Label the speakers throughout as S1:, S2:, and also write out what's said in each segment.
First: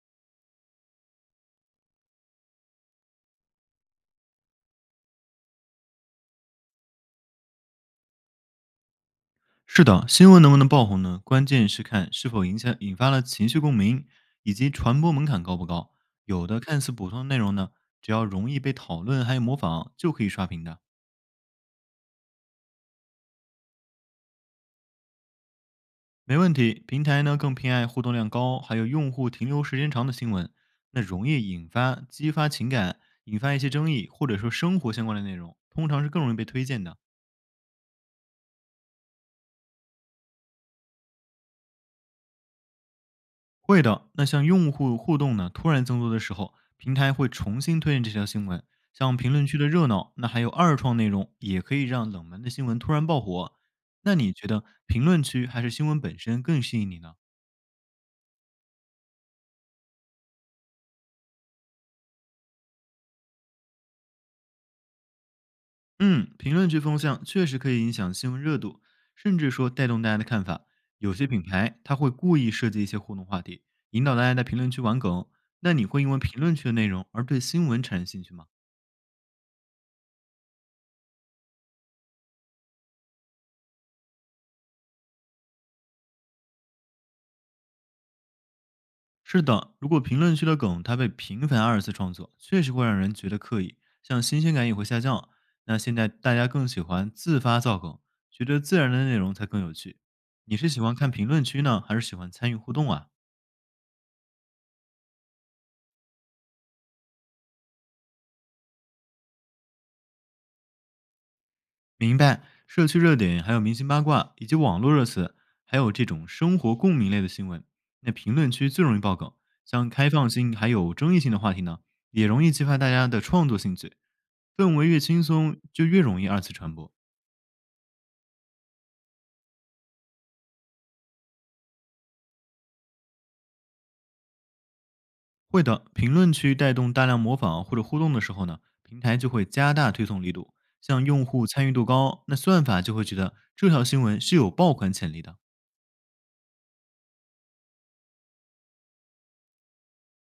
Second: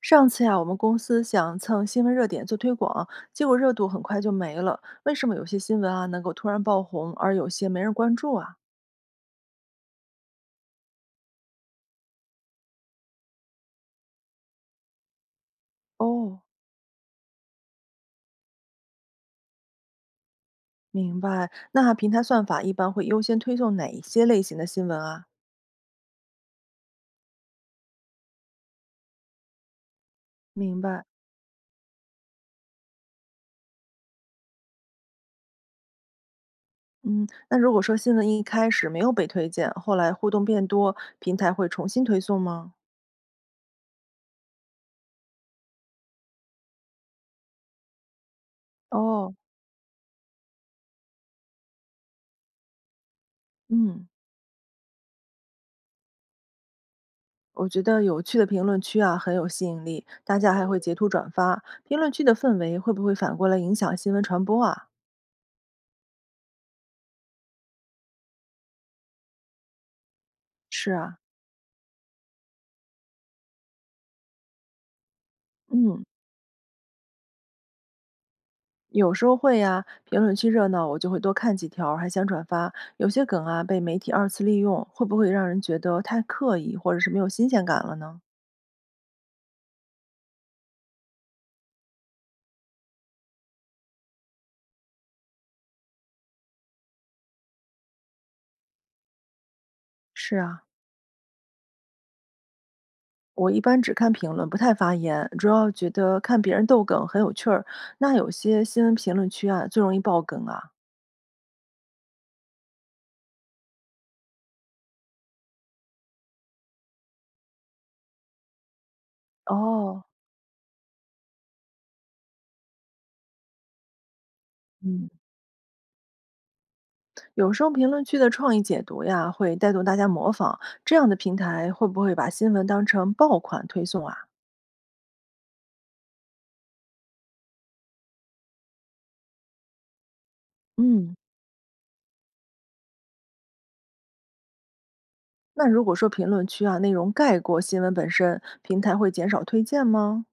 S1: 上次呀，我们公司想蹭新闻热点做推广，结果热度很快就没了。为什么有些新闻啊能够突然爆红，而有些没人关注啊？
S2: 是的，新闻能不能爆红呢？关键是看是否影响引发了情绪共鸣，以及传播门槛高不高。
S1: 哦，
S2: 有的看似普通的内容呢，只要容易被讨论还有模仿，就可以刷屏的，
S1: 明白。那平台算法一般会优先推送哪一些类型的新闻啊？
S2: 没问题。平台呢更偏爱互动量高，还有用户停留时间长的新闻，
S1: 明
S2: 那
S1: 白。
S2: 容易引发激发情感，引发一些争议，或者说生活相关的内容，通常是更容易被推荐的。
S1: 嗯，那如果说新闻一开始没有被推荐，后来互动变多，平台会重新推送吗？
S2: 会的。那像用户互动呢突然增多的时候，平台会重新推荐这条新闻。像评
S1: 哦，
S2: 论区的热闹，那还有二创内容，也可以让冷门的新闻突然爆火。
S1: 嗯，
S2: 那你觉得评论区还是新闻本身更吸引你呢？
S1: 我觉得有趣的评论区啊很有吸引力，大家还会截图转发。评论区的氛围会不会反过来影响新闻传播啊？
S2: 嗯，评论区风向确实可以影响新闻热度，甚至说带动大家的看法。
S1: 是
S2: 有
S1: 啊，
S2: 些品牌它会故意设计一些互动话题，引导大家在评论区玩梗。那你会
S1: 嗯，
S2: 因为评论区的内容而对新闻产生兴趣吗？
S1: 有时候会呀、评论区热闹，我就会多看几条儿还想转发。有些梗啊，被媒体二次利用，会不会让人觉得太刻意，或者是没有新鲜感了呢？
S2: 是的，如果评论区的梗它被频繁二次创作，确实会让人觉得刻意，像新鲜感也会下降。那现在大家更喜欢自发造梗，觉得自然的内容才更有趣。
S1: 是
S2: 你
S1: 啊，
S2: 是喜欢看评论区呢，还是喜欢参与互动啊？
S1: 我一般只看评论，不太发言，主要觉得看别人逗梗很有趣儿。那有些新闻评论区啊，最容易爆梗啊。
S2: 明白，社区热点，还有明星八卦，以及网络热词，还有这种生活共鸣类的新闻，那评论区最容易爆梗。像
S1: 哦，
S2: 开放性还有争议性的话题呢，也容易激发大家的创作兴趣。氛围越
S1: 嗯，
S2: 轻松，就越容易二次传播。
S1: 有时候评论区的创意解读呀，会带动大家模仿，这样的平台会不会把新闻当成爆款推送啊？
S2: 会的，评论区带动大量模仿或者互动的时候呢，平台就会加大推送力度，像
S1: 嗯。
S2: 用户参与度高，那算法就会觉得这条新闻是有爆款潜力的。
S1: 那如果说评论区啊内容盖过新闻本身，平台会减少推荐吗？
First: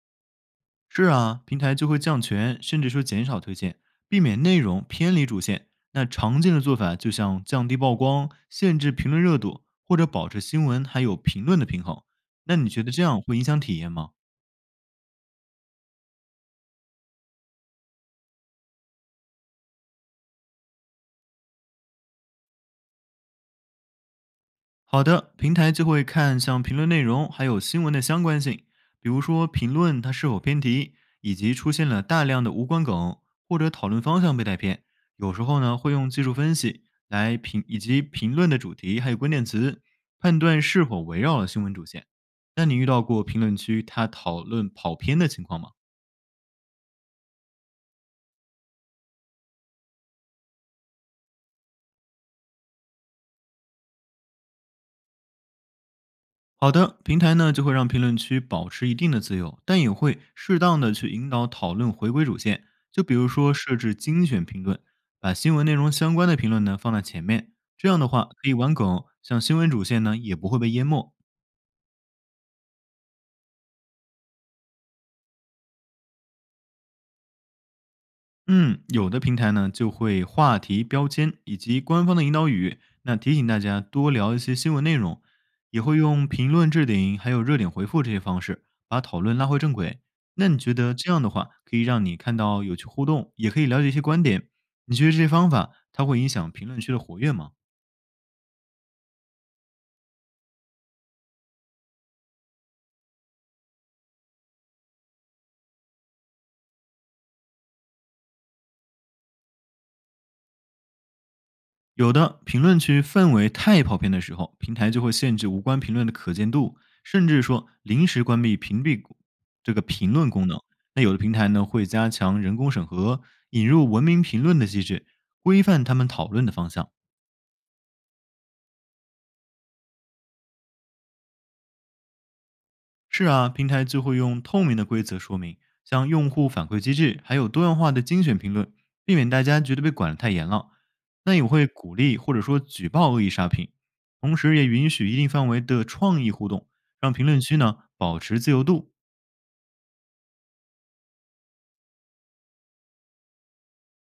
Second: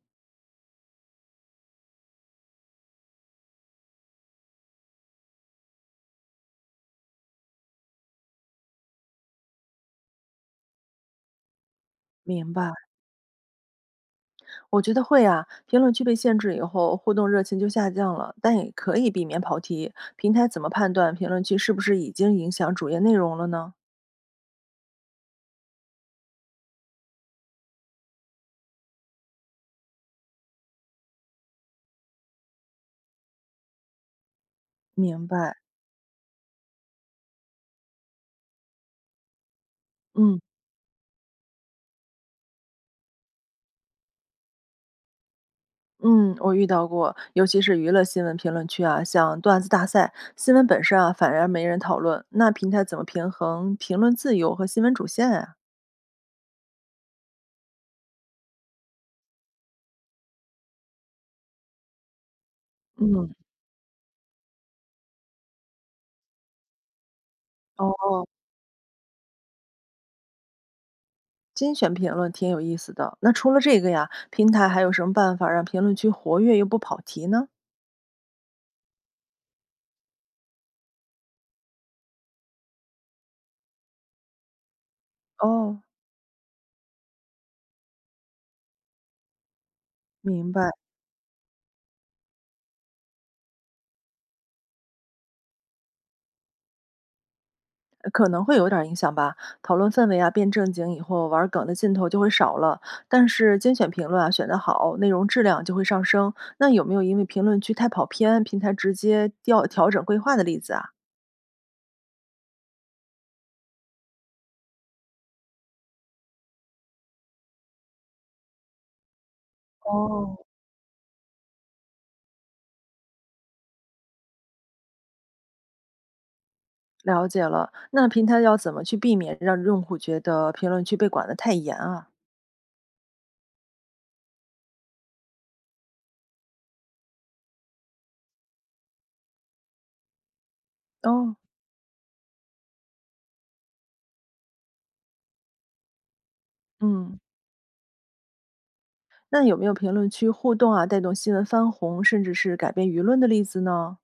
S2: 是啊，平台就会降权，甚至说减少推荐，避免内容偏离主线。那常见的做法就像降低曝光、限制评论热度，或者保持新闻还有评论的平衡。
S1: 明
S2: 那你
S1: 白，
S2: 觉得这样会影响体验吗？
S1: 我觉得会啊。评论区被限制以后，互动热情就下降了，但也可以避免跑题。平台怎么判断评论区是不是已经影响主页内容了呢？
S2: 好的，平台就会看像评论内容还有新闻的相关性，比如说评论它是否偏题，以及出现了大量的无关梗或者讨论方向被带偏。
S1: 明
S2: 有时
S1: 白，
S2: 候呢，会用技术分析来评以及评论的主题还有关键词，判
S1: 嗯
S2: 断是否围绕了新闻主线。那你遇到过评论区他讨论跑偏的情况吗？
S1: 嗯，我遇到过，尤其是娱乐新闻评论区啊，像段子大赛，新闻本身啊反而没人讨论，那平台怎么平衡评论自由和新闻主线啊？
S2: 好的，平台呢就会让评论区保持一定的自由，但也会适当的去引导讨论回归主线。就比如
S1: 嗯，
S2: 说设置精选评论，把新闻内容相关的评论呢放在前面，这样的
S1: 哦，
S2: 话可以玩梗，像新闻主线呢也不会被淹没。
S1: 精选评论挺有意思的。那除了这个呀，平台还有什么办法让评论区活跃又不跑题呢？
S2: 嗯，有的平台呢就会话题标签以及官方的引导语，那提醒大家多聊一些新闻内容，
S1: 哦，
S2: 也会用评论置顶还有热点回复这些方式，把讨论拉回正轨。那
S1: 明
S2: 你
S1: 白，
S2: 觉得这样的话，可以让你看到有趣互动，也可以了解一些观点？你觉得这些方法它会影响评论区的活跃吗？
S1: 可能会有点儿影响吧。讨论氛围啊变正经以后，玩儿梗的劲头就会少了。但是精选评论啊选得好，内容质量就会上升。那有没有因为评论区太跑偏，平台直接调整规划的例子啊？
S2: 有的评论区氛围太跑偏的时候，平台就会限制无关评论的可见度，甚至说临时关闭屏蔽功这个评论
S1: 哦，
S2: 功能。那有的平台呢会加强人工审核，引入文明评论的机制，规范他们讨论的方向。
S1: 了解了，那平台要怎么去避免让用户觉得评论区被管得太严啊？
S2: 是啊，平台就会用透明的规则说明，像用户反馈机制，还有多样化的精选评论，避免大家觉得被管得太严了。那
S1: 哦，
S2: 也会鼓励或者说举报恶意刷屏，同时也允许一定范围的创意互动，让
S1: 嗯。
S2: 评论区呢保持自由度。
S1: 那有没有评论区互动啊，带动新闻翻红，甚至是改变舆论的例子呢？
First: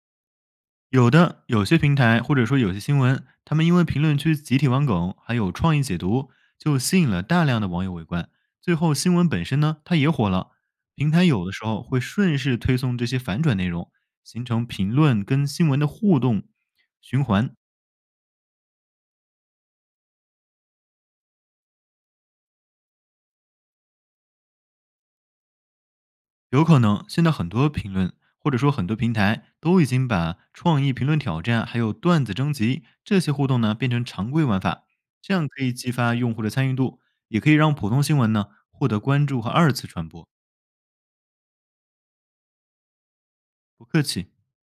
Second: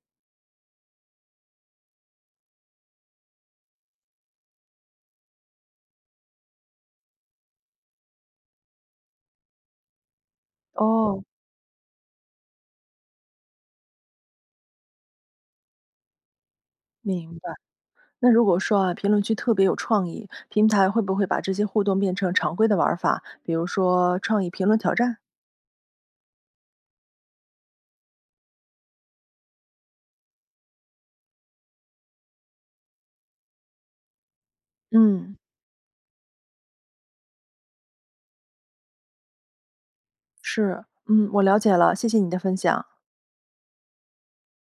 S2: 有的，有些平台或者说有些新闻，他们因为评论区集体玩梗，还有创意解读，就吸引了大量的网友围观。最后新闻本身呢，它也火了。平
S1: 哦，
S2: 台有的时候会顺势推送这些反转内容，形成评论跟新闻的互动循
S1: 明白。
S2: 环。
S1: 那如果说啊，评论区特别有创意，平台会不会把这些互动变成常规的玩儿法？比如说创意评论挑战？
S2: 有可能现在很多评论或者说很多平台都已经把创意评论挑战还有段子征集这些互动呢变成常规玩法，这
S1: 嗯，
S2: 样可以激发用户的参与度，也可以让普通新闻呢获得关注和二次传播。
S1: 是，嗯，我了解了，谢谢你的分享。
S2: 不客气。